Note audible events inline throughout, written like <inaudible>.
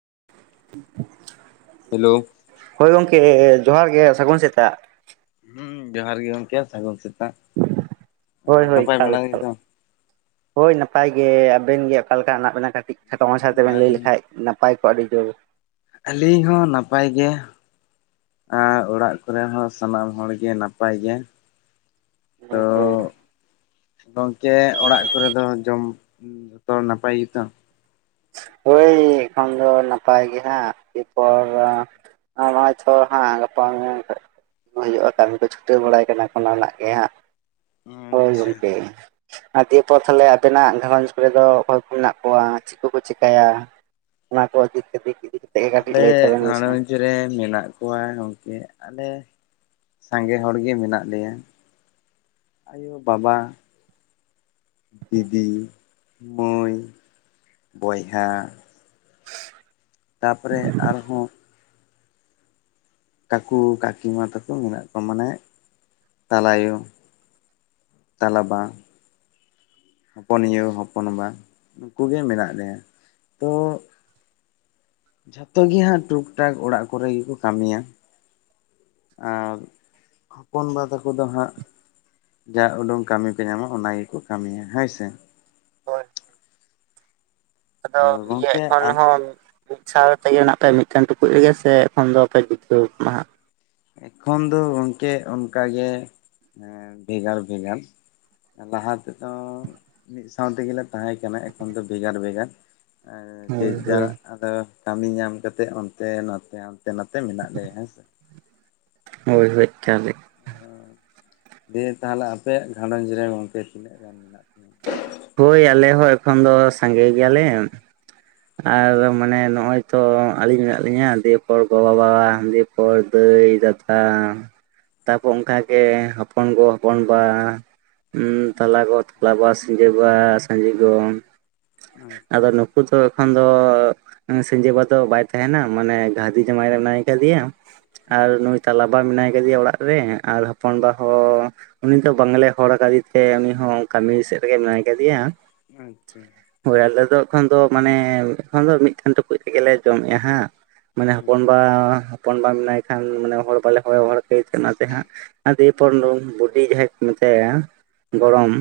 <inaudible> Hello ᱦᱳᱭ ᱜᱚᱢᱠᱮ ᱡᱚᱦᱟᱨ ᱜᱮ ᱥᱟᱹᱜᱩᱱ ᱥᱮᱛᱟᱟᱜ᱾ ᱦᱩᱸ ᱡᱚᱦᱟᱨ ᱜᱮ ᱜᱚᱝᱠᱮ ᱥᱟᱹᱜᱩᱱ ᱥᱮᱫᱼᱼ ᱦᱳᱭ ᱦᱳᱭ ᱮᱠᱟᱞ ᱮᱠᱟᱞ ᱜᱮᱛᱚ? ᱦᱳᱭ ᱱᱟᱯᱟᱭ ᱜᱮ᱾ ᱟᱵᱮᱱ ᱜᱮ ᱚᱠᱟ ᱞᱮᱠᱟ ᱦ ᱢᱮᱱᱟᱜᱱᱟᱜ ᱵᱮᱱᱟ ᱠᱟᱹᱴᱤᱡ ᱠᱷᱟᱴᱚ ᱢᱟᱪᱷᱟ ᱦᱩᱸ ᱛᱮᱵᱮᱱ ᱞᱟᱹᱭ ᱟᱹᱞᱤᱧ ᱞᱮᱠᱟᱱᱡ ᱱᱟᱯᱟᱭ ᱠᱚᱜᱼᱟ ᱟᱹᱰᱤ ᱡᱳᱨ ᱟᱹᱞᱤᱧ ᱦᱚᱸ ᱱᱟᱯᱟᱭ ᱜᱮ᱾ ᱟᱨ ᱚᱲᱟᱜ ᱠᱚᱨᱮ ᱦᱚᱸ ᱥᱟᱱᱟᱢ ᱦᱚᱲᱜᱮ ᱱᱟᱯᱟᱭ ᱜᱮᱭᱟ᱾ ᱛᱚ ᱦᱳᱭ ᱦᱳᱭ ᱜᱚᱢᱠᱮ ᱚᱲᱟᱜ ᱠᱚᱨᱮ ᱫᱚ ᱡᱚᱢ ᱡᱚᱛᱚ ᱱᱟᱯᱟᱭ ᱜᱮᱛᱚ? ᱦᱚᱭ ᱮᱠᱷᱚᱱ ᱫᱚ ᱱᱟᱯᱟᱭ ᱜᱮᱦᱟᱸᱜ ᱮᱨᱯᱚᱨ ᱟᱢᱟ ᱪᱷᱚ ᱦᱮᱸ ᱜᱟᱯᱟ ᱢᱮᱭᱟᱝ ᱠᱷᱟᱱ ᱦᱩᱭᱩᱜᱼᱟ ᱠᱟᱹᱢᱤ ᱠᱚ ᱪᱷᱩᱴᱟᱹᱣ ᱵᱟᱲᱟᱭ ᱠᱟᱱᱟ ᱠᱩ ᱚᱱᱟ ᱨᱮᱱᱟᱜ ᱜᱮ ᱦᱟᱸᱜ ᱟᱪᱪᱷᱟ ᱚᱱᱟ ᱫᱤᱭᱮ ᱯᱚᱨ ᱛᱟᱦᱞᱮ ᱟᱵᱮᱱᱟᱜ ᱜᱷᱟᱨᱚᱧᱡᱽ ᱠᱚᱨᱮ ᱫᱚ ᱚᱠᱚᱭ ᱠᱚ ᱢᱮᱱᱟᱜ ᱠᱚᱣᱟ ᱪᱮᱫ ᱠᱚ ᱠᱚ ᱪᱤᱠᱟᱹ ᱪᱤᱠᱟᱭᱟ ᱚᱱᱟ ᱠᱚ ᱱᱤᱛ ᱦᱟᱹᱵᱤᱡ ᱟᱞᱮ ᱜᱷᱟᱷᱟᱨᱚᱸᱡᱽ ᱨᱮ ᱢᱮᱱᱟᱜ ᱠᱚᱣᱟ ᱜᱚᱢᱠᱮ ᱟᱞᱮ ᱥᱟᱸᱜᱮ ᱦᱚᱲᱜᱮ ᱢᱮᱱᱟᱜ ᱞᱮᱭᱟ, ᱟᱭᱳ ᱵᱟᱵᱟ ᱫᱤᱫᱤ ᱢᱟᱹᱭ ᱵᱚᱭᱦᱟ ᱦ <unintelligible> ᱛᱟᱨᱯᱚᱨᱮ ᱟᱨᱦᱚᱸ ᱠᱟᱠᱩ ᱠᱟᱹᱠᱤ ᱢᱟ ᱛᱟᱠᱚ ᱢᱮᱱᱟᱜ ᱠᱚᱣᱟ ᱢᱟᱱᱮ ᱛᱟᱞᱟᱭᱳ ᱛᱟᱞᱟᱵᱟ ᱦᱚᱯᱚᱱᱤᱭᱚ ᱦᱚᱯᱚᱱᱵᱟ ᱱᱩᱠᱩᱜᱮ ᱢᱮᱱᱟᱜ ᱞᱮᱭᱟ ᱛᱚ ᱡᱷᱚᱛᱚ ᱜᱮ ᱦᱟᱸᱜ ᱴᱩᱠ ᱴᱟᱠ ᱚᱲᱟᱜ ᱠᱚᱨᱮ ᱜᱮᱠᱚ ᱠᱟᱹᱢᱤᱭᱟ᱾ ᱟᱨ ᱦᱚᱯᱚᱱᱵᱟ ᱛᱟᱠᱚ ᱫᱚ ᱦᱟᱸᱜ ᱡᱟ ᱩᱰᱩᱝ ᱠᱟᱹᱢᱤ ᱠᱚ ᱧᱟᱢᱟ ᱚᱱᱟ ᱜᱮᱠᱚ ᱠᱟᱹᱢᱤᱭᱟ ᱦᱮᱸᱥᱮ ᱦᱳᱭ ᱟᱫᱚ ᱛᱚ ᱤᱭᱟᱹ ᱜᱚᱝᱠᱮ ᱮᱠᱷᱚᱱ ᱟᱯ ᱦᱚᱸ ᱢᱤᱫ ᱥᱟᱶ ᱛᱮᱜᱮ ᱢᱮᱱᱟᱜ ᱯᱮ ᱢᱤᱫᱴᱮᱱ ᱴᱩᱠᱩᱡ ᱨᱮᱜᱮ ᱥᱮ ᱮᱠᱷᱚᱱ ᱫᱚ ᱟᱯᱮ ᱡᱩᱤᱛᱟᱹ ᱠᱟᱱᱟᱦᱟ ᱮᱠᱷᱚᱱ ᱫᱚ ᱜᱚᱢᱠᱮ ᱚᱱᱠᱟᱜᱮ ᱵᱷᱮᱜᱟᱨ ᱵᱷᱮᱜᱟᱨ ᱞᱟᱦᱟ ᱛᱮᱫᱚ ᱢᱤᱫ ᱥᱟᱶ ᱛᱮᱜᱮᱞᱮ ᱛᱟᱦᱮᱸ ᱠᱟᱱᱟ ᱮᱠᱷᱚᱱ ᱫᱚ ᱵᱷᱮᱜᱟᱨ ᱵᱷᱮᱜᱟᱨ ᱟᱨ ᱡᱮ ᱦᱳᱭ ᱡᱟᱨ ᱦᱳᱭ ᱟᱫᱚ ᱠᱟᱹᱢᱤ ᱧᱟᱢ ᱠᱟᱛᱮᱜ ᱚᱱᱛᱮ ᱱᱟᱛᱮ ᱦᱟᱱᱛᱮ ᱱᱟᱛᱮ ᱢᱮᱱᱟᱜ ᱞᱮᱭᱟ ᱦᱮᱸ ᱥᱮ ᱦᱳᱭ ᱦᱳᱭ ᱜᱮᱞ <inaudible> ᱫᱤᱭᱮ ᱛᱟᱦᱞᱮ ᱟᱯᱮᱭᱟᱜ ᱜᱷᱟᱸᱷᱟᱨᱚᱸᱡᱽ ᱨᱮ ᱜᱚᱢᱠᱮ ᱛᱤᱱᱟᱹᱜ ᱜᱟᱱ ᱢᱮᱱᱟᱜ ᱯᱮᱭᱟ ᱦᱳᱭ ᱟᱞᱮ ᱦᱚᱸ ᱮᱠᱷᱚᱱ ᱫᱚ ᱥᱟᱸᱜᱮ ᱜᱮᱭᱟᱞᱮ᱾ ᱟᱨ ᱢᱟᱱᱮ ᱱᱚᱜᱼᱚᱭ ᱛᱚ ᱟᱹᱞᱤᱧ ᱢᱮᱱᱟᱜ ᱞᱤᱧᱟ ᱫᱮᱯᱚᱨ ᱜᱚᱵᱟᱵᱟ ᱫᱮᱯᱚᱨ ᱫᱟᱹᱭ ᱞᱟᱹᱭ ᱫᱟᱫᱟ ᱛᱟᱨᱯᱚᱨ ᱚᱱᱠᱟᱜᱮ ᱦᱚᱯᱚᱱ ᱜᱚ ᱦᱚᱯᱚᱱ ᱵᱟ ᱛᱟᱞᱟ ᱜᱚ ᱵᱟᱯᱞᱟᱵᱟ ᱥᱤᱸᱡᱟᱹᱵᱟ ᱥᱟᱺᱡᱮ ᱜᱚᱢ ᱟᱪᱪᱷᱟ ᱟᱫᱚ ᱱᱩᱠᱩ ᱫᱚ ᱮᱠᱷᱚᱱ ᱫᱚ ᱥᱤᱸᱡᱮ ᱵᱟ ᱫᱚ ᱵᱟᱭ ᱛᱟᱦᱮᱱᱟ ᱢᱟᱱᱮ ᱜᱷᱟᱨᱫᱤ ᱡᱟᱶᱟᱭ ᱨᱮ ᱢᱮᱱᱟᱭ ᱟᱠᱟᱫᱮᱭᱟ ᱟᱨ ᱟᱪᱪᱷᱟ ᱱᱩᱭ ᱛᱟᱞᱟᱵᱟ ᱢᱮᱱᱟᱭ ᱠᱮᱫᱮᱭᱟ ᱚᱲᱟᱜ ᱨᱮ ᱟᱨ ᱦᱚᱯᱚᱱᱵᱟ ᱦᱚᱸ ᱩᱱᱤ ᱫᱚ ᱵᱟᱝᱞᱮ ᱦᱚᱲ ᱟᱠᱟᱫᱮ ᱛᱮ ᱩᱱᱤ ᱦᱚᱸ ᱠᱟᱹᱢᱤ ᱥᱮᱫ ᱨᱮᱜᱮ ᱢᱮᱱᱟᱭ ᱠᱟᱫᱮᱭᱟ᱾ ᱟᱪᱪᱷᱟ ᱦᱳᱭ ᱟᱞᱮ ᱫᱚ ᱮᱠᱷᱚᱱ ᱫᱚ ᱢᱟᱱᱮ ᱮᱠᱷᱚᱱ ᱫᱚ ᱢᱤᱫᱴᱷᱮᱱ ᱴᱩᱠᱩᱡ ᱨᱮᱜᱮᱞᱮ ᱞᱮ ᱡᱚᱢᱮᱜᱼᱟ ᱦᱟᱸᱜ ᱢᱟᱱᱮ ᱟᱪᱪᱷᱟ ᱦᱚᱯᱚᱱᱵᱟ ᱦᱚᱯᱚᱱ ᱵᱟ ᱢᱮᱱᱟᱭ ᱠᱷᱟᱱ ᱢᱟᱱᱮ ᱦᱚᱲ ᱵᱟᱞᱮ ᱦᱚᱲ ᱟᱫᱮ ᱛᱟᱦᱮ ᱚᱱᱟᱛᱮ ᱦᱟᱸᱜ ᱫᱤᱭᱟᱹᱯᱚᱨ ᱫᱚ ᱵᱩᱰᱤ ᱡᱟᱦᱟᱸ ᱥᱮ ᱜᱚᱨᱚᱢ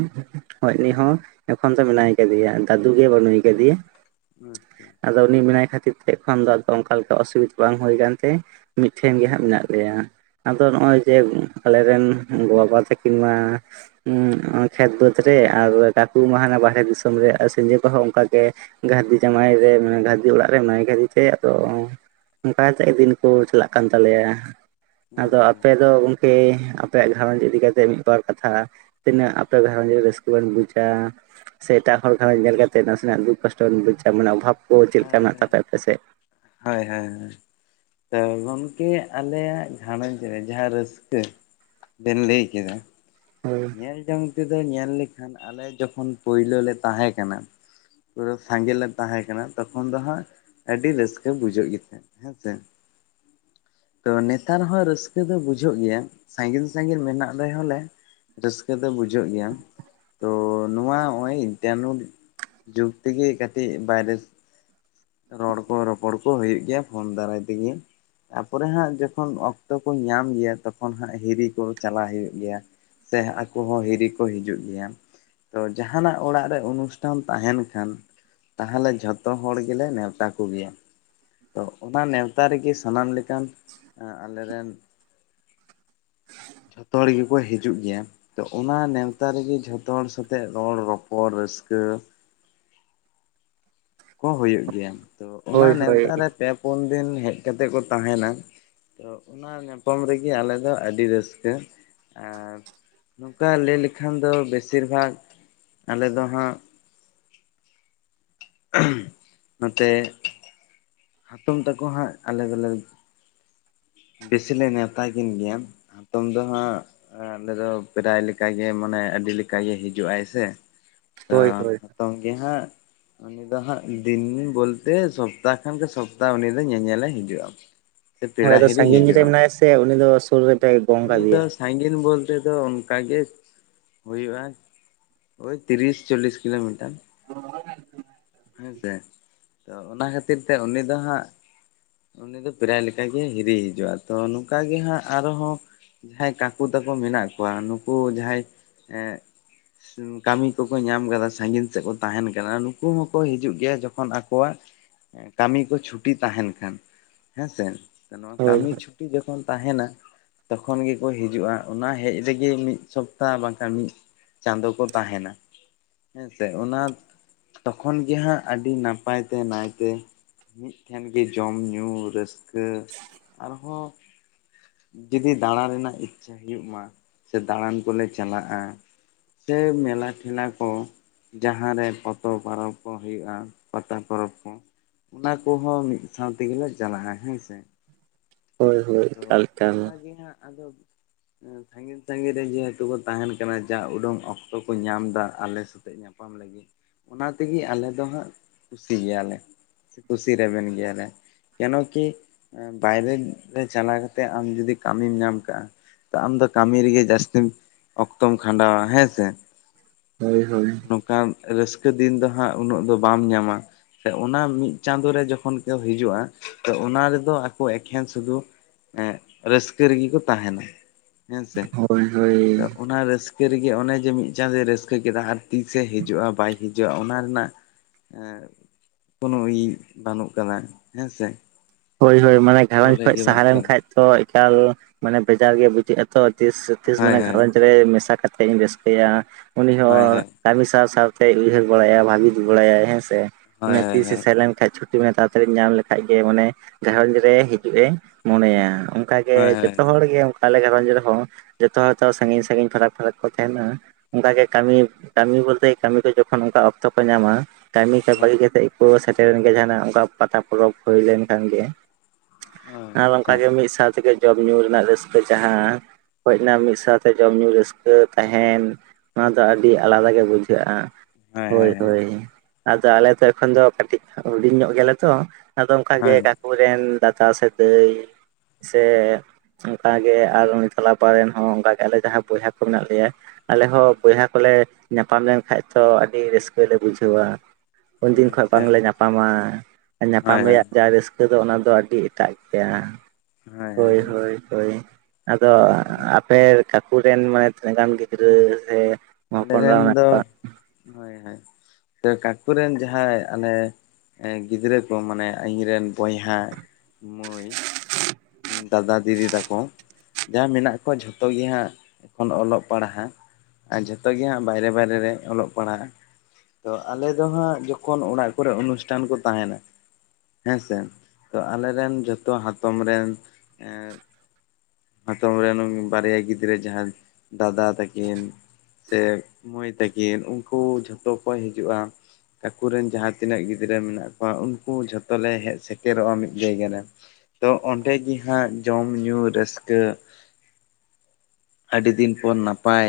ᱦᱳ ᱩᱱᱤ ᱦᱚᱸ ᱮᱠᱷᱚᱱ ᱫᱚ ᱢᱮᱱᱟᱭ ᱠᱟᱫᱮᱭᱟ ᱫᱟᱫᱩ ᱜᱮ ᱵᱟᱹᱱᱩᱭ ᱠᱟᱫᱮᱭᱟ ᱟᱪᱪᱷᱟ ᱟᱫᱚ ᱩᱱᱤ ᱢᱮᱱᱟᱭ ᱠᱷᱟᱹᱛᱤᱨ ᱛᱮ ᱮᱠᱷᱚᱱ ᱫᱚ ᱚᱱᱠᱟ ᱞᱮᱠᱟ ᱚᱥᱩᱵᱤᱫᱷᱟ ᱵᱟᱝ ᱦᱩᱭ ᱟᱠᱟᱱ ᱛᱮ ᱢᱤᱫᱴᱷᱮᱱ ᱜᱮ ᱟᱪᱪᱷᱟ ᱦᱟᱸᱜ ᱢᱮᱱᱟᱜ ᱞᱮᱭᱟ᱾ ᱟᱫᱚ ᱱᱚᱜᱼᱚᱭ ᱡᱮ ᱟᱞᱮᱨᱮᱱ ᱜᱚ ᱵᱟᱵᱟ ᱛᱟᱹᱠᱤᱱ ᱢᱟ ᱠᱷᱮᱛ ᱵᱟᱹᱫᱽ ᱨᱮ ᱟᱨ ᱠᱟᱠᱩ ᱢᱟ ᱦᱟᱱᱟ ᱵᱟᱦᱨᱮ ᱫᱤᱥᱚᱢ ᱨᱮ ᱥᱮᱸᱡᱟᱹ ᱠᱚᱦᱚ ᱦᱚᱸ ᱚᱱᱠᱟ ᱜᱮ ᱜᱷᱟᱹᱨᱫᱤ ᱡᱟᱶᱟᱭ ᱨᱮ ᱵᱩᱰᱤ ᱚᱲᱟᱜ ᱨᱮ ᱢᱮᱱᱟᱭ ᱠᱟᱫᱮ ᱛᱮ ᱟᱫᱚ ᱚᱱᱠᱟ ᱠᱟᱛᱮᱫ ᱜᱮ ᱫᱤᱱ ᱠᱚ ᱪᱟᱞᱟᱜ ᱠᱟᱱ ᱛᱟᱞᱮᱭᱟ ᱾ ᱟᱪᱪᱷᱟ ᱟᱫᱚ ᱟᱪᱪᱷᱟ ᱟᱯᱮ ᱫᱚ ᱜᱚᱢᱠᱮ ᱟᱯᱮᱭᱟᱜ ᱜᱷᱟᱨᱚᱡᱽ ᱤᱫᱤ ᱠᱟᱛᱮ ᱢᱤᱫᱵᱟᱨ ᱠᱟᱛᱷᱟ ᱛᱤᱱᱟᱹᱜ ᱟᱯᱮ ᱜᱷᱟᱨᱨᱚᱡᱽ ᱨᱮ ᱨᱮᱵᱚᱱ ᱵᱩᱡᱟ ᱥᱮ ᱮᱴᱟᱜ ᱦᱚᱲ ᱮᱴᱟᱜ ᱜᱷᱟᱨᱚᱸᱧ ᱧᱮᱞ ᱠᱟᱛᱮ ᱱᱟᱥᱮᱱᱟᱜ ᱫᱩᱠ ᱠᱚᱥᱴᱚ ᱵᱚᱱ ᱵᱩᱡᱟ ᱢᱟᱱᱮ ᱚᱵᱷᱟᱵᱽ <unintelligible> ᱢᱮᱱᱟᱜ ᱛᱟᱯᱮᱭᱟ ᱟᱯᱮ ᱥᱮᱫ <unintelligible> ᱦᱳᱭ ᱦᱳᱭ ᱜᱚᱢᱠᱮ ᱟᱞᱮᱭᱟᱜ ᱜᱷᱟᱨᱚᱸᱡᱽ ᱨᱮ ᱡᱟᱦᱟᱸ ᱨᱟᱹᱥᱠᱟᱹ ᱵᱮᱱ ᱞᱟᱹᱭ ᱠᱮᱫᱟ ᱾ ᱦᱳᱭ ᱧᱮᱞ ᱡᱚᱝ ᱛᱮᱫᱚ ᱧᱮᱞ ᱞᱮᱠᱷᱟᱱ ᱟᱞᱮ ᱡᱚᱠᱷᱚᱱ ᱯᱳᱭᱞᱳ ᱞᱮ ᱛᱟᱦᱮ ᱠᱟᱱᱟ ᱯᱩᱨᱟᱹ ᱥᱟᱸᱜᱮᱞᱮ ᱛᱟᱦᱮᱸ ᱠᱟᱱᱟ ᱛᱚᱠᱷᱚᱱ ᱫᱚ ᱦᱟᱸᱜ ᱟᱹᱰᱤ ᱨᱟᱹᱥᱠᱟᱹ ᱵᱩᱡᱷᱟᱹᱜ ᱜᱮ ᱛᱟᱦᱮᱸᱫ ᱦᱮᱸ ᱥᱮ ᱛᱚ ᱱᱮᱛᱟᱨ ᱦᱚᱸ ᱨᱟᱹᱥᱠᱟᱹ ᱫᱚ ᱵᱩᱡᱷᱟᱹᱜ ᱜᱮᱭᱟ ᱥᱟᱺᱜᱤᱧ ᱥᱟᱺᱜᱤᱧ ᱢᱮᱱᱟᱜ ᱨᱮ ᱦᱚᱸ ᱞᱮ ᱨᱟᱹᱥᱠᱟᱹ ᱫᱚ ᱵᱩᱡᱷᱟᱹᱜ ᱜᱮᱭᱟ ᱾ ᱛᱚ ᱱᱚᱣᱟ ᱱᱚᱜᱼᱚᱭ ᱡᱟᱱᱩ ᱡᱩᱜᱽ ᱛᱮᱜᱮ ᱠᱟᱹᱴᱤᱡ ᱵᱟᱭᱨᱮ ᱨᱚᱲ ᱠᱚ ᱨᱚᱯᱚᱲ ᱠᱚ ᱦᱩᱭᱩᱜ ᱜᱮᱭᱟ ᱯᱷᱳᱱ ᱫᱟᱨᱟᱭ ᱛᱮᱜᱮ ᱛᱟᱨᱯᱚᱨᱮ ᱦᱟᱸᱜ ᱡᱚᱠᱷᱚᱱ ᱚᱠᱛᱚ ᱠᱚ ᱧᱟᱢ ᱜᱮᱭᱟ ᱛᱚᱠᱷᱚᱱ ᱦᱟᱸᱜ ᱦᱤᱨᱤ ᱠᱚ ᱪᱟᱞᱟᱜ ᱦᱩᱭᱩᱜ ᱜᱮᱭᱟ ᱾ ᱥᱮ ᱟᱠᱚ ᱦᱚᱸ ᱦᱤᱨᱤ ᱠᱚ ᱦᱤᱡᱩᱜ ᱜᱮᱭᱟ ᱾ ᱛᱚ ᱡᱟᱦᱟᱸᱱᱟᱜ ᱚᱲᱟᱜ ᱨᱮ ᱚᱱᱩᱥᱴᱷᱟᱱ ᱛᱟᱦᱮᱸᱱ ᱠᱷᱟᱱ ᱛᱟᱦᱚᱞᱮ ᱡᱷᱚᱛᱚ ᱦᱚᱲᱜᱮ ᱮ ᱱᱮᱣᱛᱟ ᱠᱚᱜᱮᱭᱟ ᱛᱚ ᱚᱱᱟ ᱱᱮᱣᱛᱟᱮ ᱥᱟᱱᱟᱢ ᱞᱮᱠ ᱮᱠᱷᱟᱱ ᱟᱞᱮᱨᱮ ᱨᱮᱱ ᱡᱷᱚᱛᱚ ᱦᱚᱲ ᱜᱮᱠᱚ ᱦᱤᱡᱩᱜ ᱜᱮᱭᱟ ᱛᱚ ᱚᱱᱟ ᱱᱮᱣᱛᱟ ᱨᱮᱜᱮ ᱡᱷᱚᱛᱚ ᱦᱚᱲ ᱥᱟᱛᱮᱜ ᱨᱚᱲ ᱨᱚᱯᱚᱲ ᱨᱟᱹᱥᱠᱟᱹ ᱦᱮᱸ <unintelligible> ᱠᱚ ᱦᱩᱭᱩᱜ ᱜᱮᱭᱟ ᱛᱳ ᱚᱱᱟ ᱦᱳᱭ ᱱᱮᱣᱛᱟᱨᱮ ᱯᱮ ᱯᱩᱱ ᱫᱤᱱ ᱦᱮᱡ ᱠᱟᱛᱮᱜ ᱠᱚ ᱛᱟᱦᱮᱸᱱᱟ ᱛᱚ ᱚᱱᱟ ᱧᱟᱯᱟᱢ ᱨᱮᱜᱮ ᱟᱞᱮ ᱫᱚ ᱟᱹᱰᱤ ᱨᱟᱹᱥᱠᱟᱹ ᱟᱨ ᱱᱚᱝᱠᱟ ᱞᱟᱹᱭ ᱞᱮᱠᱷᱟᱱ ᱫᱚ ᱵᱮᱥᱤᱨ ᱵᱷᱟᱜ ᱟᱞᱮ ᱫᱚ ᱦᱟᱸᱜ ᱱᱚᱛᱮ ᱦᱟᱛᱚᱢ ᱛᱟᱠᱚ ᱦᱟᱸᱜ ᱟᱞᱟᱜᱽ ᱟᱞᱟᱜᱽ ᱵᱮᱥᱤ ᱞᱮ ᱱᱮᱶᱛᱟ ᱠᱤᱱ ᱜᱮᱭᱟ ᱦᱟᱛᱚᱢ ᱫᱚ ᱦᱟᱸᱜ ᱟᱞᱮ ᱫᱚ ᱯᱨᱟᱭ ᱞᱮᱠᱟᱜᱮ ᱢᱟᱱᱮ ᱟᱹᱰᱤ ᱞᱮᱠᱟᱜᱮ ᱦᱤᱡᱩᱜᱟᱭ ᱥᱮ ᱛᱚ ᱦᱳᱭ ᱦᱳᱭ ᱱᱤᱛᱚᱝ ᱜᱮ ᱦᱟᱸᱜ ᱩᱱ ᱫᱚᱚ ᱦᱟᱸᱜ ᱫᱤᱱ ᱵᱚᱞᱛᱮ ᱥᱚᱯᱛᱟᱦ ᱠᱷᱚᱱᱜᱮ ᱥᱚᱯᱛᱟᱦᱚ ᱩᱱ ᱫᱚ ᱧᱮᱧᱮᱞᱮ ᱦᱤᱡᱩᱜᱼᱟ ᱥᱮ ᱦᱳᱭ ᱯᱤᱲᱟ - ᱟᱫᱚ ᱥᱟᱺᱜᱤᱧ ᱨᱮ ᱢᱮᱱᱟᱭᱟ ᱥᱮ ᱩᱱᱤ ᱫᱚ ᱥᱩᱨ ᱨᱮ ᱩᱱᱤ ᱫᱚ ᱥᱟᱺᱜᱤᱧ ᱵᱚᱞᱛᱮ ᱫᱚ ᱚᱱᱠᱟᱜ ᱜᱮ ᱦᱩᱭᱩᱜᱼᱟ ᱳᱭ ᱛᱤᱨᱤᱥ ᱪᱚᱞᱤᱥ ᱠᱤᱞᱳᱢᱤᱴᱟᱨ ᱦ <inaudible> ᱦᱮᱸ ᱥᱮᱮ ᱛᱚ ᱚᱱᱟ ᱠᱷᱟᱹᱛᱤᱨ ᱛᱮ ᱩᱱᱤ ᱫᱚ ᱦᱟᱸᱜ ᱩᱱᱤ ᱫᱚ ᱯᱨᱟᱭ ᱞᱮᱠᱟᱜᱮ ᱦᱤᱨᱤ ᱦᱤᱡᱩᱜᱼᱟ ᱛᱚ ᱱᱚᱝᱠᱟᱟᱜ ᱜᱮ ᱦᱟᱸᱜ ᱟᱨᱦᱚᱸ ᱡᱟᱦᱟᱸᱟᱸᱭ ᱠᱟᱠᱩ ᱛᱟᱠᱚ ᱢᱮᱱᱟᱜ ᱠᱚᱣᱟ ᱱᱩᱠᱩ ᱡᱟᱦᱟᱸᱟᱸᱭ ᱮᱸ ᱠᱟᱹᱢᱤ ᱠᱚᱠᱚ ᱧᱟᱢ ᱠᱟᱫᱟ ᱥᱟᱺᱜᱤᱧ ᱥᱮᱫ ᱠᱚ ᱛᱟᱦᱮᱸᱱ ᱠᱟᱱᱟ ᱱᱩᱠᱩ ᱦᱚᱸ ᱠᱚ ᱦᱤᱡᱩᱜ ᱜᱮᱭᱟ ᱡᱚᱠᱷᱚᱱ ᱟᱠᱚᱣᱟᱜ ᱠᱟᱹᱢᱤ ᱠᱚ ᱪᱷᱩᱴᱤ ᱛᱟᱦᱮᱸᱱ ᱠᱷᱟᱱ ᱦᱮᱸᱥᱮ ᱱᱚᱣᱟ ᱦᱳᱭ ᱠᱟᱹᱢᱤ ᱪᱷᱩᱴᱤ ᱡᱚᱠᱷᱚᱱ ᱛᱟᱦᱮᱸᱱᱟ ᱛᱚᱠᱷᱚᱱ ᱜᱮᱠᱚ ᱦᱤᱡᱩᱜᱼᱟ ᱚᱱᱟ ᱦᱮᱡ ᱨᱮᱜᱮ ᱢᱤᱫ ᱥᱚᱯᱛᱟᱟᱦ ᱵᱟᱝᱠᱷᱟᱱ ᱢᱤᱫ ᱪᱟᱸᱫᱚᱳ ᱠᱚ ᱛᱟᱦᱮᱸᱱᱟ ᱦᱮᱸᱥᱮ ᱚᱱᱟ ᱛᱚᱠᱷᱚᱱ ᱜᱮ ᱦᱟᱸᱜ ᱟᱹᱰᱤ ᱱᱟᱯᱟᱭ ᱛᱮ ᱱᱟᱭᱛᱮ ᱢᱤᱫ ᱴᱷᱮᱱ ᱜᱮ ᱡᱚᱢ ᱧᱩᱩ ᱨᱟᱹᱥᱠᱟᱹ ᱟᱨᱦᱚᱸ ᱡᱩᱫᱤ ᱫᱟᱬᱟ ᱨᱮᱱᱟᱜ ᱤᱪᱪᱷᱷᱟ ᱦᱩᱭᱩᱜ ᱢᱟ ᱥᱮ ᱫᱟᱬᱟᱱ ᱠᱚᱞᱮ ᱪᱟᱞᱟᱜᱼᱟ ᱥᱮ ᱢᱮᱞᱟ ᱴᱷᱮᱞᱟ ᱠᱚ ᱡᱟᱦᱟᱸ ᱨᱮ ᱯᱚᱛᱚᱵ ᱯᱚᱨᱚᱵ ᱠᱚ ᱦᱩᱭᱩᱜᱼᱟ ᱯᱟᱛᱟ ᱯᱚᱨᱚᱵᱽ ᱠᱚ ᱾ ᱚᱱᱟ ᱠᱚᱦᱚᱸ ᱢᱤᱫ ᱥᱟᱶ ᱛᱮᱜᱮᱞᱮ ᱪᱟᱞᱟᱜᱼᱟ ᱦᱮᱸ ᱥᱮ ᱾ ᱦᱳᱭ ᱦᱳᱭ ᱮᱠᱟᱞ ᱮᱠᱟᱞ ᱜᱮ ᱦᱟᱸᱜ ᱟᱫᱚ ᱥᱟᱺᱜᱤᱧ ᱥᱟᱺᱜᱤᱧ ᱨᱮ ᱡᱮᱦᱮᱛᱩ ᱠᱚ ᱛᱟᱦᱮᱸᱱ ᱠᱟᱱᱟ ᱡᱟ ᱩᱰᱩᱝ ᱚᱠᱛᱚ ᱠᱚ ᱧᱟᱢ ᱮᱫᱟ ᱟᱞᱮ ᱥᱟᱛᱮᱜ ᱧᱟᱯᱟᱢ ᱧᱟᱯᱟᱢ ᱞᱟᱹᱜᱤᱫ ᱚᱱᱟ ᱛᱮᱜᱮ ᱟᱞᱮ ᱫᱚ ᱦᱟᱸᱜ ᱠᱩᱥᱤ ᱜᱮᱭᱟᱞᱮ᱾ ᱠᱩᱥᱤ ᱨᱮᱵᱮᱱ ᱜᱮᱭᱟᱞᱮ ᱠᱮᱱᱚ ᱠᱤ ᱵᱟᱭᱨᱮ ᱨᱮ ᱪᱟᱞᱟᱣ ᱠᱟᱛᱮᱫ ᱟᱢ ᱡᱩᱚᱫᱤ ᱠᱟᱹᱢᱤᱢ ᱧᱟᱢ ᱠᱟᱜᱼᱟ ᱟᱢ ᱫᱚ ᱠᱟᱹᱢᱤ ᱨᱮᱜᱮ ᱡᱟᱹᱥᱛᱤ ᱚᱠᱛᱚᱢ ᱠᱷᱟᱸᱰᱟᱣᱟ ᱦᱮᱸ ᱥᱮ ᱦᱳᱭ ᱦᱳᱭ ᱱᱚᱝᱠᱟᱱ ᱨᱟᱹᱥᱠᱟᱹ ᱫᱤᱱ ᱫᱚ ᱦᱟᱸᱜ ᱩᱱᱟᱹᱜ ᱫᱚ ᱵᱟᱢ ᱧᱟᱢᱟ ᱚᱱᱟ ᱢᱤᱫ ᱪᱟᱸᱫᱳᱨᱮ ᱡᱠᱷᱚᱱ ᱠᱚ ᱦᱤᱡᱩᱜᱼᱟ ᱚᱱᱟ ᱨᱮᱫᱚ ᱟᱠᱚ ᱮᱠᱷᱮᱱ ᱥᱩᱫᱷᱩ ᱮ ᱨᱟᱹᱥᱠᱟᱹ ᱨᱮᱜᱮ ᱠᱚ ᱛᱟᱦᱮᱸᱱᱟ ᱦᱮᱸᱥᱮ ᱦᱳᱭ ᱦᱳᱭ ᱛᱚ ᱚᱱᱟ ᱨᱟᱹᱥᱠᱟᱹ ᱨᱟᱹᱥᱠᱟᱹ ᱨᱮᱜᱮ ᱚᱱᱮ ᱡᱮ ᱢᱤᱫ ᱪᱟᱸᱫᱚᱭ ᱨᱟᱹᱥᱠᱟᱹ ᱠᱮᱫᱟ ᱟᱨ ᱛᱤᱥᱮ ᱦᱤᱡᱩᱜᱼᱟ ᱵᱟᱭ ᱦᱤᱡᱩᱜᱼᱟ ᱚᱱᱟ ᱨᱮᱱᱟᱜ ᱠᱳᱱᱳ ᱵᱟᱹᱱᱩᱜ ᱟᱠᱟᱫᱟ ᱦᱮᱸᱥᱮ ᱦᱳᱭ ᱦᱳᱭ ᱢᱟᱱᱮ ᱜᱷᱟᱨᱚᱸᱡᱽ ᱥᱚᱞᱦᱮ ᱠᱷᱚᱡ ᱜᱮ ᱥᱟᱦᱟ ᱵᱟᱹᱱᱩᱜ ᱞᱮᱱ ᱠᱟᱫᱟ ᱠᱷᱟᱱᱡ ᱛᱚ ᱮᱠᱟᱞ ᱢᱟᱱᱮ ᱵᱷᱮᱡᱟᱨ ᱜᱮ ᱵᱩᱡᱷᱟᱹᱜ ᱟ ᱛᱚ ᱛᱤᱥ ᱛᱤᱥ ᱦᱳᱭ ᱢᱟᱱᱮ ᱜᱷᱟᱨᱚᱸᱧᱡᱽ ᱨᱮ ᱢᱮᱥᱟ ᱠᱟᱛᱮᱫ ᱤᱧ ᱨᱟᱹᱥᱠᱟᱹᱭᱟ ᱩᱱᱤ ᱦᱳᱭ ᱦᱳᱭ ᱦᱚᱸ ᱠᱟᱹᱢᱤ ᱥᱟᱶ ᱥᱟᱶ ᱛᱮ ᱩᱭᱦᱟᱹᱨ ᱵᱟᱲᱟᱭᱟ ᱵᱷᱟᱹᱵᱤᱛ ᱵᱟᱲᱟᱭ ᱦᱮᱸᱥᱮ ᱚᱱᱟ ᱦᱳᱭ ᱦᱳᱭ ᱛᱤᱥᱮ ᱥᱮᱱ ᱞᱮᱱ ᱠᱷᱟᱡ ᱪᱩᱴᱤ ᱢᱮ ᱛᱟᱲᱟᱛᱟᱲᱤ ᱧᱟᱢ ᱞᱮᱠᱷᱟᱡ ᱜᱮ ᱢᱟᱱᱮ ᱜᱷᱟᱨᱚᱸᱧᱡᱽ ᱨᱮ ᱦᱤᱡᱩᱜ ᱮ ᱢᱚᱱᱮᱭᱟ᱾ ᱚᱱᱠᱟ ᱜᱮ ᱦᱳᱭ ᱦᱳᱭ ᱡᱚᱛᱚ ᱦᱚᱲ ᱜᱮ ᱚᱱᱠᱟ ᱟᱞᱮ ᱜᱷᱟᱨᱚᱸᱡᱽ ᱨᱮᱦᱚᱸ ᱡᱚᱛᱚ ᱦᱚᱭ ᱛᱚ ᱥᱟᱺᱜᱤᱧ ᱥᱟᱺᱜᱤᱧ ᱯᱷᱟᱨᱟᱠ ᱯᱷᱟᱨᱟᱠ ᱠᱚ ᱛᱟᱦᱮᱱᱟ ᱚᱱᱠᱟ ᱜᱮ ᱠᱟᱹᱢᱤ ᱠᱟᱹᱢᱤ ᱵᱚᱞᱛᱮ ᱠᱟᱹᱢᱤ ᱠᱚ ᱡᱚᱠᱷᱚᱱ ᱚᱱᱠᱟ ᱚᱠᱛᱚ ᱠᱚ ᱧᱟᱢᱟ, ᱠᱟᱹᱢᱤ ᱠᱟ ᱦᱳᱭ ᱦᱳᱭ ᱦᱳᱭ ᱵᱟᱹᱜᱤ ᱠᱟᱛᱮᱫ ᱠᱚ ᱥᱮᱴᱮᱨᱮᱱ ᱜᱮᱭᱟ ᱡᱟᱦᱟᱱᱟᱜ ᱚᱱᱠᱟ ᱯᱟᱛᱟ ᱯᱚᱨᱚᱵᱽ ᱦᱩᱭ ᱞᱮᱱᱠᱷᱟᱱ ᱜᱮ ᱦᱳᱭ ᱟᱨ ᱟᱪᱪᱷᱟ ᱚᱱᱠᱟᱜᱮ ᱢᱤᱫ ᱥᱟᱶ ᱛᱮᱜᱮ ᱡᱚᱢᱼ ᱧᱩᱩ ᱨᱮᱱᱟᱜ ᱨᱟᱹᱥᱠᱟᱹ ᱡᱟᱦᱟᱸ ᱦᱩᱡ ᱮᱱᱟ ᱢᱤᱫ ᱥᱟᱶᱛᱮ ᱡᱚᱢ ᱧᱩ ᱨᱟᱹᱥᱠᱟᱹ ᱛᱟᱦᱮᱱ ᱱᱚᱣᱟ ᱫᱚ ᱟᱹᱰᱤ ᱟᱞᱟᱫᱟ ᱜᱮ ᱵᱩᱡᱷᱟᱹᱜᱼᱟ᱾ ᱦᱳᱭ ᱦᱳᱭ ᱟᱫᱚ ᱟᱞᱮ ᱫᱚ ᱮᱠᱷᱚᱱ ᱫᱚ ᱠᱟᱹᱴᱤᱡ ᱦᱩᱰᱤᱧ ᱧᱚᱜ ᱜᱮᱭᱟᱞᱮ ᱛᱚ ᱟᱫᱚ ᱚᱱᱠᱟᱱ ᱜᱮ ᱦᱳᱭ ᱦᱳᱭ ᱮᱱ ᱫᱟᱫᱟ ᱥᱟᱹᱜᱟᱹᱭ ᱥᱮ ᱚᱱᱠᱟᱜᱮ ᱟᱨ ᱩᱱᱤ ᱛᱟᱞᱟᱯᱟ ᱨᱮᱱ ᱦᱚᱸ ᱚᱱᱠᱟᱜᱮ ᱟᱞᱮ ᱡᱟᱦᱟᱸᱭ ᱵᱚᱭᱦᱟ ᱠᱚ ᱢᱮᱱᱟᱜ ᱞᱮᱭᱟ ᱟᱞᱮᱦᱚᱸ ᱵᱚᱭᱦᱟ ᱠᱚᱞᱮ ᱧᱟᱯᱟᱢ ᱞᱮᱱᱠᱷᱟᱡ ᱛᱚ ᱟᱹᱰᱤ ᱨᱟᱹᱥᱠᱟᱹᱞᱮ ᱵᱩᱡᱷᱟᱹᱣᱟ᱾ ᱩᱱᱫᱤᱱ ᱠᱷᱚᱱ ᱟᱪᱪᱷᱟ ᱵᱟᱝᱞᱮ ᱧᱟᱯᱟᱢᱟ ᱟᱨ ᱧᱟᱯᱟᱢ ᱦᱳᱭ ᱦᱳᱭ ᱨᱮᱭᱟᱜ ᱡᱟ ᱨᱟᱹᱥᱠᱟᱹ ᱨᱟᱹᱥᱠᱟᱹ ᱫᱚ ᱚᱱᱟᱫᱚ ᱟᱹᱰᱤ ᱮᱴᱟᱜ᱾ ᱜᱮᱭᱟ ᱦᱳᱭ ᱦᱳᱭ ᱦᱳᱭ ᱟᱫᱚ ᱦᱳᱭ ᱟᱯᱮ ᱠᱟᱠᱩ ᱴᱷᱮᱱ ᱢᱟᱱᱮ ᱛᱤᱱᱟᱹᱜ ᱜᱟᱱ ᱜᱤᱫᱽᱨᱟᱹ ᱥᱮ ᱟᱞᱮ ᱨᱮᱱ ᱦᱚᱯᱚᱱᱨᱟ ᱢᱮᱱᱟᱜ ᱫᱚ ᱠᱚᱣᱟ ᱦᱳᱭ ᱦᱳᱭ ᱠᱟᱠᱩ ᱨᱮᱱ ᱡᱟᱦᱟᱸᱭ ᱟᱞᱮ ᱜᱤᱫᱽᱨᱟᱹ ᱠᱚ ᱢᱟᱱᱮ ᱤᱧᱨᱮᱱ ᱵᱚᱭᱦᱟ ᱢᱟᱹᱭ ᱫᱟᱫᱟ ᱫᱤᱫᱤ ᱛᱟᱠᱚ ᱡᱟᱸᱦᱟ ᱢᱮᱱᱟᱜ ᱠᱚᱣᱟ ᱡᱷᱚᱛᱚ ᱜᱮᱦᱟᱸᱜ ᱮᱠᱷᱚᱱ ᱚᱞᱚᱜ ᱯᱟᱲᱦᱟᱜ ᱟᱨ ᱡᱷᱚᱛᱚ ᱜᱮ ᱦᱟᱸᱜ ᱵᱟᱭᱨᱮ ᱵᱟᱭᱨᱮ ᱨᱮ ᱚᱞᱚᱜ ᱯᱟᱲᱦᱟᱜᱼᱟ ᱛᱚ ᱟᱞᱮ ᱫᱚ ᱦᱟᱸᱜ ᱡᱚᱠᱷᱚᱱ ᱚᱲᱟᱜ ᱠᱚᱨᱮᱜ ᱚᱱᱩᱥᱴᱟᱱ ᱠᱚ ᱛᱟᱦᱮᱱᱟ ᱦᱮᱸ ᱥᱮ ᱛᱚ ᱟᱞᱮᱨᱮᱱ ᱡᱚᱛᱚ ᱦᱟᱛᱚᱢ ᱨᱮᱱ ᱮ ᱦᱟᱛᱚᱢ ᱨᱮᱱ ᱵᱟᱨᱭᱟ ᱜᱤᱫᱽᱨᱟᱹ ᱡᱟᱦᱟᱸᱭ ᱫᱟᱫᱟ ᱛᱟᱹᱠᱤᱱ ᱥᱮ ᱢᱟᱹᱭ ᱛᱟᱹᱠᱤᱱ ᱩᱱᱠᱩ ᱡᱷᱚᱛᱚ ᱠᱚ ᱦᱤᱡᱩᱜᱼᱟ᱾ ᱠᱟᱠᱩᱨᱮᱱ ᱡᱟᱦᱟᱸ ᱛᱤᱱᱟᱹᱜ ᱜᱤᱫᱽᱨᱟᱹ ᱢᱮᱱᱟᱜ ᱠᱚᱣᱟ ᱩᱱᱠᱩ ᱡᱷᱚᱛᱞᱮ ᱦᱮᱡ ᱥᱮᱴᱮᱨᱚᱜᱼᱟ ᱢᱤᱫ ᱡᱟᱭᱜᱟ ᱨᱮ ᱛᱚ ᱚᱸᱰᱮ ᱜᱮ ᱦᱟᱸᱜ ᱡᱚᱢ ᱧᱩᱩ ᱨᱟᱹᱥᱠᱟᱹ ᱟᱹᱰᱤ ᱫᱤᱱ ᱯᱚᱨ ᱱᱟᱯᱟᱭ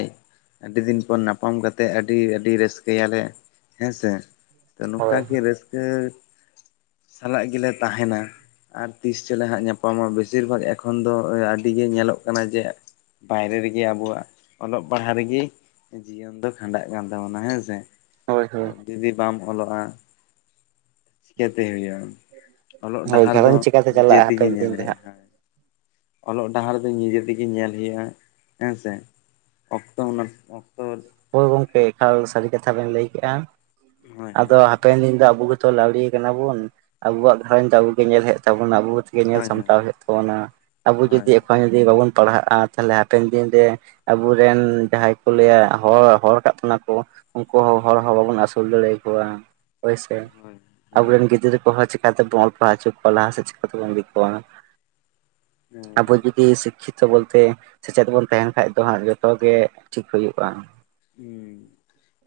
ᱟᱹᱰᱤ ᱫᱤᱱ ᱯᱚᱨ ᱱᱟᱯᱟᱢ ᱠᱟᱛᱮᱫ ᱟᱹᱰᱤ ᱟᱹᱰᱤ ᱨᱟᱹᱥᱠᱟᱹᱭᱟᱞᱮ ᱦᱮᱸᱥᱮ ᱛᱚ ᱱᱚᱝᱠᱟ ᱦᱳᱭ ᱜᱮ ᱨᱟᱹᱥᱠᱟᱹ ᱥᱟᱞᱟᱜ ᱜᱮᱞᱮ ᱛᱟᱦᱮᱱᱟ᱾ ᱟᱨ ᱛᱤᱥ ᱪᱚᱞᱮ ᱦᱟᱸᱜ ᱧᱟᱯᱟᱢᱟ ᱵᱮᱥᱤᱨ ᱵᱷᱟᱜᱽ ᱮᱠᱷᱚᱱ ᱫᱚ ᱟᱹᱰᱤᱜᱮ ᱧᱮᱞᱚᱜ ᱠᱟᱱᱟ ᱡᱮ ᱵᱟᱭᱨᱮ ᱨᱮᱜᱮ ᱟᱵᱚᱣᱟᱜ ᱚᱞᱚᱜ ᱯᱟᱲᱦᱟᱜ ᱨᱮᱜᱤ ᱡᱤᱭᱚᱱ ᱫᱚ ᱠᱷᱟᱸᱰᱟᱜ ᱠᱟᱱ ᱛᱟᱵᱚᱱᱟ ᱦᱮᱸᱥᱮ ᱦᱳᱭ ᱦᱳᱭ ᱫᱤᱫᱤ ᱵᱟᱢ ᱚᱞᱚᱜᱼᱟ ᱛᱮ ᱦᱩᱭᱩᱜᱼᱟ ᱚᱞᱚᱜ ᱦᱳᱭ ᱰᱟᱦᱟᱨ ᱫᱚ ᱜᱷᱟᱨᱚᱸᱡᱽ ᱪᱤᱠᱟᱹᱛᱮ ᱱᱤᱡᱮ ᱪᱟᱞᱟᱜᱼᱟ ᱛᱮᱜᱮ ᱦᱟᱯᱮᱱ ᱧᱮᱞ ᱫᱤᱱ ᱨᱮ ᱦᱩᱭᱩᱜᱼᱟ ᱦᱟᱸᱜ ᱦᱮ ᱚᱞᱚᱜ ᱰᱟᱦᱟᱨᱫᱚ ᱱᱤᱡᱮ ᱛᱮᱜᱮ ᱧᱮᱞ ᱦᱩᱭᱩᱜᱼᱟ ᱦᱮᱸᱥᱮ ᱚᱠᱛᱚ ᱚᱱᱟ ᱚᱠᱛᱚ ᱦᱳᱭ ᱜᱚᱝᱠᱮ ᱮᱠᱟᱞ ᱥᱟᱹᱨᱤ ᱠᱟᱛᱷᱟ ᱵᱮᱱ ᱞᱟᱹᱭ ᱠᱮᱜᱼᱟ ᱦᱳᱭ ᱟᱫᱚ ᱦᱳᱭ ᱦᱟᱯᱮᱱ ᱫᱤᱱ ᱫᱚ ᱟᱵᱚ ᱛᱚ ᱞᱟᱹᱣᱲᱤ ᱠᱟᱱᱟ ᱵᱩᱱ ᱟᱵᱚᱣᱟᱜ ᱜᱷᱟᱨᱚᱸᱡᱽ ᱟᱵᱚ ᱜᱮ ᱧᱮᱞ ᱦᱩᱭᱩᱜ ᱛᱟᱵᱚᱱᱟ ᱟᱵᱚ ᱜᱮ ᱧᱮᱞ ᱦᱳᱭ ᱦᱳᱭ ᱥᱟᱢᱴᱟᱣ ᱦᱩᱭᱩᱜ ᱛᱟᱵᱚ ᱟᱵᱚ ᱡᱩᱫᱤ ᱦᱳᱭ ᱮᱠᱷᱚᱱ ᱡᱩᱫᱤ ᱵᱟᱵᱚᱱ ᱯᱟᱲᱦᱟᱜᱼᱟ ᱛᱟᱦᱞᱮ ᱦᱟᱯᱮᱱ ᱫᱤᱱᱨᱮ ᱟᱵᱚᱨᱮᱱ ᱡᱟᱦᱟᱸᱭ ᱠᱚ ᱞᱟᱹᱭᱟ ᱦᱚᱲ ᱦᱚᱲ ᱠᱟᱜ ᱛᱟᱱᱟ ᱠᱚ ᱩᱱᱠᱩ ᱦᱚᱸ ᱦᱚᱲ ᱦᱚᱸ ᱵᱟᱵᱚᱱ ᱟᱹᱥᱩᱞ ᱫᱟᱲᱮᱭᱟᱠᱚᱣᱟ ᱦᱳᱭᱥᱮ ᱦᱳᱭ ᱦᱳᱭ ᱟᱵᱚᱨᱮᱱ ᱜᱤᱫᱽᱨᱟᱹ ᱠᱚᱦᱚᱸ ᱪᱮ ᱪᱤᱠᱟᱹ ᱛᱮᱵᱚᱱ ᱚᱞ ᱯᱟᱲᱦᱟᱣ ᱦᱚᱪᱚ ᱠᱚᱣᱟ ᱞᱟᱦᱟ ᱥᱮᱫ ᱪᱤᱠᱟ ᱛᱮᱵᱚᱱ ᱤᱫᱤ ᱠᱚᱣᱟ ᱦᱳᱭ ᱟᱵᱚ ᱡᱫᱤ ᱥᱤᱠᱠᱷᱤᱛᱚ ᱵᱚᱞᱛᱮ ᱥᱮᱪᱮᱫ ᱵᱚᱱ ᱛᱟᱦᱮᱱ ᱠᱷᱟᱡ ᱫᱚ ᱦᱟᱸᱜ ᱡᱚᱛᱚᱜ ᱜᱮ ᱴᱷᱤᱠ ᱦᱩᱭᱩᱜᱼᱟ ᱦᱩᱸ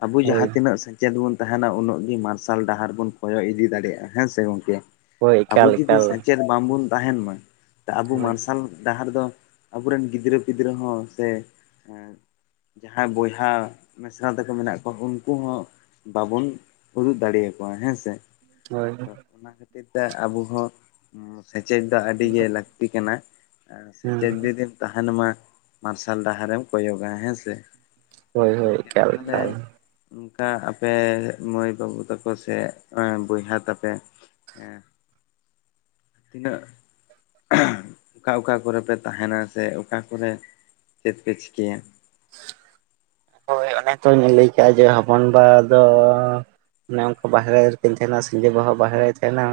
ᱟᱵᱚ ᱦᱳᱭ ᱡᱟᱦᱟᱸ ᱛᱤᱱᱟᱹᱜ ᱥᱮᱪᱮᱫ ᱵᱚᱱ ᱛᱟᱦᱮᱱᱟ ᱩᱱᱟᱹᱜ ᱜᱮ ᱢᱟᱨᱥᱟᱞ ᱰᱟᱦᱟᱨ ᱵᱚᱱ ᱠᱷᱚᱭᱚᱜ ᱤᱫᱤ ᱫᱟᱲᱮᱭᱟᱜᱼᱟ ᱦᱮᱸ ᱥᱮ ᱜᱚᱝᱠᱮ ᱦᱳᱭ ᱟᱵᱚ ᱮᱠᱟᱞ ᱡᱩᱫᱤ ᱮᱠᱟᱞ ᱥᱮᱪᱮᱫ ᱵᱟᱝᱵᱚᱱ ᱛᱟᱦᱮᱱ ᱢᱟ ᱟᱵᱚ ᱦᱳᱭ ᱢᱟᱨᱥᱟᱞ ᱰᱟᱦᱟᱨ ᱫᱚ ᱟᱵᱚᱨᱮᱱ ᱜᱤᱫᱽᱨᱟᱹ ᱯᱤᱫᱽᱨᱟᱹ ᱦᱚᱸ ᱥᱮ ᱡᱟᱦᱟᱸᱭ ᱵᱚᱭᱦᱟ ᱦᱟᱸ ᱢᱤᱫᱥᱟᱶ ᱛᱟᱠᱚ ᱢᱮᱱᱟᱜ ᱠᱚᱣᱟ ᱩᱱᱠᱩ ᱦᱚᱸ ᱵᱟᱵᱩᱱ ᱩᱫᱩᱜ ᱫᱟᱲᱮ ᱟᱠᱠᱚᱣᱟ ᱦᱮᱸᱥᱮ ᱦᱳᱭ ᱛᱚ ᱚᱱᱟ ᱠᱷᱟᱹᱛᱤᱨ ᱛᱮ ᱟᱵᱚ ᱦᱚᱸ ᱥᱮᱪᱮᱫ ᱫᱚ ᱟᱹᱰᱤ ᱜᱮ ᱞᱟᱹᱠᱛᱤ ᱠᱟᱱᱟ ᱟᱨ ᱦᱩᱸ ᱥᱮᱪᱮᱫ ᱡᱩᱫᱤᱢ ᱛᱟᱦᱮᱱ ᱢᱟ ᱢᱟᱨᱥᱟᱞ ᱰᱟᱦᱟᱨᱮᱢ ᱠᱚᱭᱚᱜᱟ ᱦᱮᱸ ᱥᱮ ᱦᱳᱭ ᱦᱳᱭ ᱜᱚᱝᱠᱮ ᱮᱠᱟᱞ ᱛᱟᱦᱚᱞᱮ ᱮᱠᱟᱞ ᱚᱱᱠᱟ ᱟᱯᱮ ᱢᱟᱹᱭ ᱵᱟᱹᱵᱩ ᱛᱟᱠᱚ ᱥᱮ ᱵᱚᱭᱦᱟ ᱛᱟᱯᱮ ᱦᱮᱸ ᱛᱤᱱᱟᱹᱜ ᱚᱠᱟ ᱚᱠᱟ ᱠᱚᱨᱮ ᱯᱮ ᱛᱟᱦᱮᱱᱟ ᱥᱮ ᱚᱠᱟ ᱠᱚᱨᱮ ᱪᱮᱫ ᱯᱮ ᱪᱤᱠᱟᱹᱭᱟ <inaudible> ᱦᱳᱭ ᱚᱱᱮ ᱛᱧ ᱞᱟᱹᱭ ᱠᱟᱜᱼᱟ ᱡᱮ ᱦᱚᱯᱚᱱᱵᱟ ᱫᱚ ᱚᱱᱮ ᱚᱱᱠᱟ ᱵᱟᱦᱨᱮ ᱨᱮᱠᱤᱱ ᱛᱟᱦᱮᱱᱟ ᱥᱤᱸᱫᱤ ᱵᱟᱦᱟ ᱵᱟᱦᱨᱮᱭ ᱛᱟᱦᱮᱱᱟ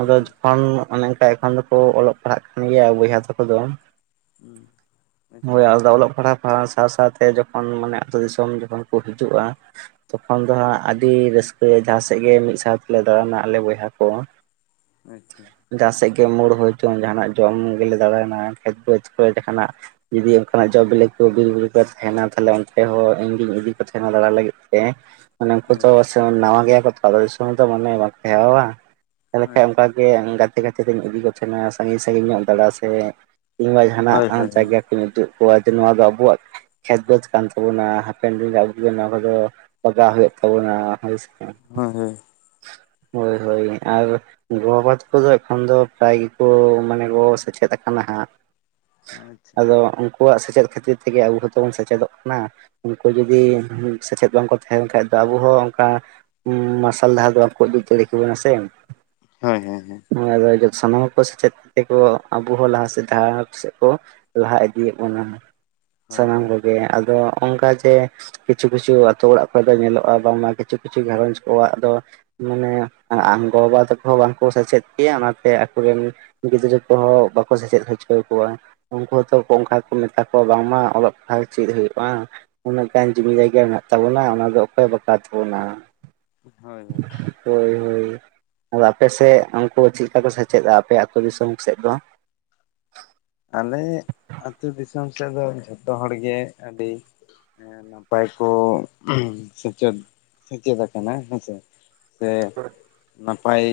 ᱟᱫᱚ ᱦᱩᱸ ᱡᱚᱠᱷᱚᱱ ᱚᱱᱮ ᱚᱱᱠᱟ ᱛᱚᱠᱷᱚᱱ ᱫᱚᱠᱚ ᱚᱞᱚᱜ ᱯᱟᱲᱦᱟᱜ ᱠᱟᱱ ᱜᱮᱭᱟ ᱵᱚᱭᱦᱟ ᱛᱟᱠᱚ ᱫᱚ ᱦᱮᱸ ᱦᱳᱭ ᱟᱞᱫᱟ ᱚᱞᱚᱜ ᱯᱟᱲᱦᱟᱜ ᱥᱟᱶ ᱥᱟᱶᱛᱮ ᱡᱚᱠᱷᱚᱱ ᱢᱟᱱᱮᱛᱳ ᱫᱤᱥᱚᱢ ᱡᱚᱠᱷᱚᱱ ᱠᱚ ᱦᱤᱡᱩᱜᱼᱟ ᱛᱚᱠᱷᱚᱱ ᱫᱚ ᱦᱟᱸᱜ ᱟᱹᱰᱤ ᱨᱟᱹᱥᱠᱟᱹ ᱨᱟᱹᱥᱠᱟᱹ ᱡᱟᱦᱟᱸ ᱥᱮᱫ ᱜᱮ ᱢᱤᱫ ᱥᱟᱶᱛᱮᱞᱮ ᱫᱟᱬᱟᱱᱟ ᱟᱞᱮ ᱵᱚᱭᱦᱟ ᱠᱚ ᱟᱪᱪᱷᱟ ᱡᱟᱦᱟᱸ ᱥᱮᱫ ᱢᱳᱲ ᱦᱩᱭ ᱦᱚᱪᱚᱝ ᱡᱟᱦᱟᱱᱟᱜ ᱡᱚᱢ ᱜᱮᱞᱮ ᱫᱟᱬᱱᱟ ᱠᱷᱮᱛ ᱵᱫᱽ ᱠᱚᱨᱮ ᱡᱟᱦᱟᱱᱟᱜ ᱡᱩᱫᱤ ᱚᱱᱠᱟᱱᱟᱜ ᱡᱚ ᱵᱤᱞᱮ ᱵᱤᱨᱵᱩᱨᱩ ᱠᱚ ᱛᱟᱦᱮᱱᱟ ᱛᱟᱦᱞᱮ ᱚᱱᱛᱮ ᱦᱚᱸ ᱤᱧᱜᱤᱧ ᱤᱫᱤ ᱠᱚ ᱛᱟᱦᱮᱱᱟ ᱫᱟᱬᱟ ᱞᱟᱹᱜᱤᱫ ᱛᱮ ᱢᱟᱱᱮ ᱩᱱᱠᱩ ᱛᱚ ᱟᱪᱪᱷᱟ ᱱᱟᱣᱟ ᱜᱮᱭᱟ ᱠᱚ ᱛᱚ ᱩᱱᱠᱩ ᱫᱚ ᱟᱹᱛᱩ ᱫᱤᱥᱚᱢ ᱨᱮᱫᱚ ᱵᱟᱝ ᱠᱚ ᱦᱮᱣᱟ ᱦᱟ ᱛᱟᱦᱚᱞᱮ ᱠᱷᱟᱱᱡ ᱚᱱᱠᱟᱜᱮ ᱜᱟᱛᱮ ᱜᱟᱛᱮ ᱛᱤᱧ ᱤᱫᱤ ᱠᱚᱪᱱᱟ ᱥᱟᱺᱜᱤᱧ ᱥᱟᱺᱜᱤᱧ ᱧᱚᱜ ᱫᱟᱬᱟ ᱥᱮ ᱠᱤᱝᱵᱟ ᱟᱪᱪᱷᱟ ᱡᱟᱦᱟᱱᱟᱜ ᱦᱳᱭ ᱦᱳᱭ ᱡᱟᱭᱜᱟ ᱠᱚᱧ ᱩᱫᱩᱜ ᱠᱚᱣᱟ ᱡᱮ ᱱᱚᱣᱟ ᱫᱚ ᱟᱵᱚᱣᱟᱜ ᱠᱷᱮᱛ ᱵᱟᱹᱫᱽ ᱠᱟᱱ ᱛᱟᱵᱚᱱᱟ ᱦᱟᱯᱮᱱ ᱫᱤᱱ ᱟᱹ ᱱᱚᱣᱟ ᱠᱚᱫᱚ ᱞᱟᱜᱟᱣ ᱦᱩᱭᱩᱜ ᱛᱟᱵᱚᱱᱟᱭ ᱦᱳᱭ ᱦᱳᱭ ᱦᱳᱭ ᱦᱳᱭ ᱦᱳᱭ ᱟᱨ ᱜᱚᱵᱟ ᱛᱟᱠᱚᱫᱚ ᱮᱠᱷᱚᱱ ᱫᱚ ᱯᱨᱟᱭ ᱜᱮᱠᱚ ᱢᱟᱱᱮ ᱜᱚ ᱥᱮᱪᱮᱫ ᱟᱠᱟᱱᱟ ᱟᱫᱚ ᱩᱱᱠᱩᱣᱟᱜ ᱥᱮᱪᱮᱫ ᱠᱷᱟᱹᱛᱤᱨ ᱛᱮ ᱛᱮᱜᱮ ᱟᱵᱚ ᱦᱚᱸᱛᱚ ᱵᱚᱱ ᱥᱮᱪᱮᱫᱚᱜ ᱠᱟᱱᱟ ᱩᱱᱠᱩ ᱡᱩᱫᱤ ᱥᱮᱪᱮᱫ ᱵᱟᱝᱠᱚ ᱛᱟᱦᱮᱸ ᱞᱮᱱ ᱠᱷᱟᱡ ᱫᱚ ᱟᱵᱚ ᱦᱚᱸ ᱚᱱᱠᱟ ᱢᱟᱨᱥᱟᱞ ᱞᱟᱦᱟᱨ ᱫᱚ ᱵᱟᱠᱚ ᱤᱫᱤ ᱦᱚ ᱫᱟᱲᱮᱠᱚ ᱠᱟᱱᱟ ᱥᱮ ᱦᱮᱸ ᱦᱮᱸ ᱦᱮᱸ ᱟᱫᱚ ᱥᱟᱱᱟᱢ ᱠᱚ ᱥᱮᱪᱮᱫ ᱛᱮᱠᱚ ᱟᱵᱚ ᱦᱚᱸ ᱞᱟᱦᱟ ᱥᱮᱫ ᱥᱮᱫ ᱠᱚ ᱞᱟᱦᱟ ᱤᱫᱤᱭᱮᱫ ᱵᱚᱱᱟ ᱦᱳᱭ ᱥᱟᱱᱟᱢ ᱦᱳᱭ ᱠᱚᱜᱮ ᱟᱫᱚ ᱚᱱᱠᱟ ᱥᱮ ᱠᱤᱪᱷᱩ ᱠᱤᱪᱷᱩ ᱟᱹᱛᱩ ᱚᱲᱟᱜ ᱠᱚᱨᱮ ᱫᱚ ᱧᱮᱞᱚᱜᱼᱟ ᱵᱟᱝᱢᱟ ᱠᱤᱪᱷᱩ ᱠᱤᱪᱷᱩ ᱜᱷᱟᱨᱚᱸᱡᱽ ᱠᱚᱣᱟᱜ ᱫᱚ ᱢᱟᱱᱮ ᱟ ᱜᱚᱼᱵᱟᱵᱟ ᱛᱟᱠᱚ ᱦᱚᱸ ᱵᱟᱝᱠᱚ ᱥᱮᱪᱮᱫ ᱯᱮᱭᱟ ᱚᱱᱟᱛᱮ ᱟᱠᱚᱨᱮᱱ ᱜᱤᱫᱽᱨᱟᱹ ᱠᱚᱦᱚᱸ ᱵᱟᱠᱚ ᱥᱮᱪᱮᱫ ᱪᱟᱹᱣ ᱠᱚᱣᱟ ᱩᱱᱠᱩ ᱦᱚᱸᱛᱚ ᱚᱱᱠᱟ ᱜᱮᱠᱚ ᱢᱮᱛᱟ ᱠᱚᱣᱟ ᱵᱟᱝᱢᱟ ᱚᱞᱚᱜ ᱯᱟᱲᱦᱟᱜ ᱪᱮᱫ ᱦᱩᱭᱩᱜᱼᱟ ᱩᱱᱟᱹᱜ ᱜᱟᱱ ᱡᱩᱢᱤᱤ ᱡᱟᱭᱜᱟ ᱢᱮᱱᱟᱜ ᱛᱟᱵᱚᱱᱟ ᱚᱱᱟ ᱫᱚ ᱚᱠᱚᱭ ᱵᱟᱠᱟ ᱛᱟᱵᱚᱱᱟ ᱦᱳᱭ ᱦᱳᱭ ᱦᱳᱭ ᱦᱳᱭ ᱟᱫᱚ ᱟᱯᱮ ᱥᱮᱫ ᱩᱱᱠᱩ ᱪᱮᱫ ᱞᱮᱠᱟ ᱠᱚ ᱥᱮᱪᱮᱫᱟ ᱟᱯᱮ ᱟᱹᱛᱩᱳ ᱫᱤᱥᱚᱢ ᱥᱮᱫ ᱫᱚ ᱟᱞᱮ ᱟᱹᱛᱩ ᱫᱤᱥᱚᱢ ᱥᱮᱫ ᱫᱚ ᱡᱷᱚᱛᱚ ᱦᱚᱲᱜᱮ ᱟᱹᱰᱤ ᱦᱮᱸ ᱱᱟᱯᱟᱭ ᱠᱚ ᱥᱮᱪᱮᱫ ᱥᱮᱪᱮᱫ ᱟᱠᱟᱱᱟ ᱦᱮᱸᱥᱮ ᱥᱮ ᱱᱟᱯᱟᱭ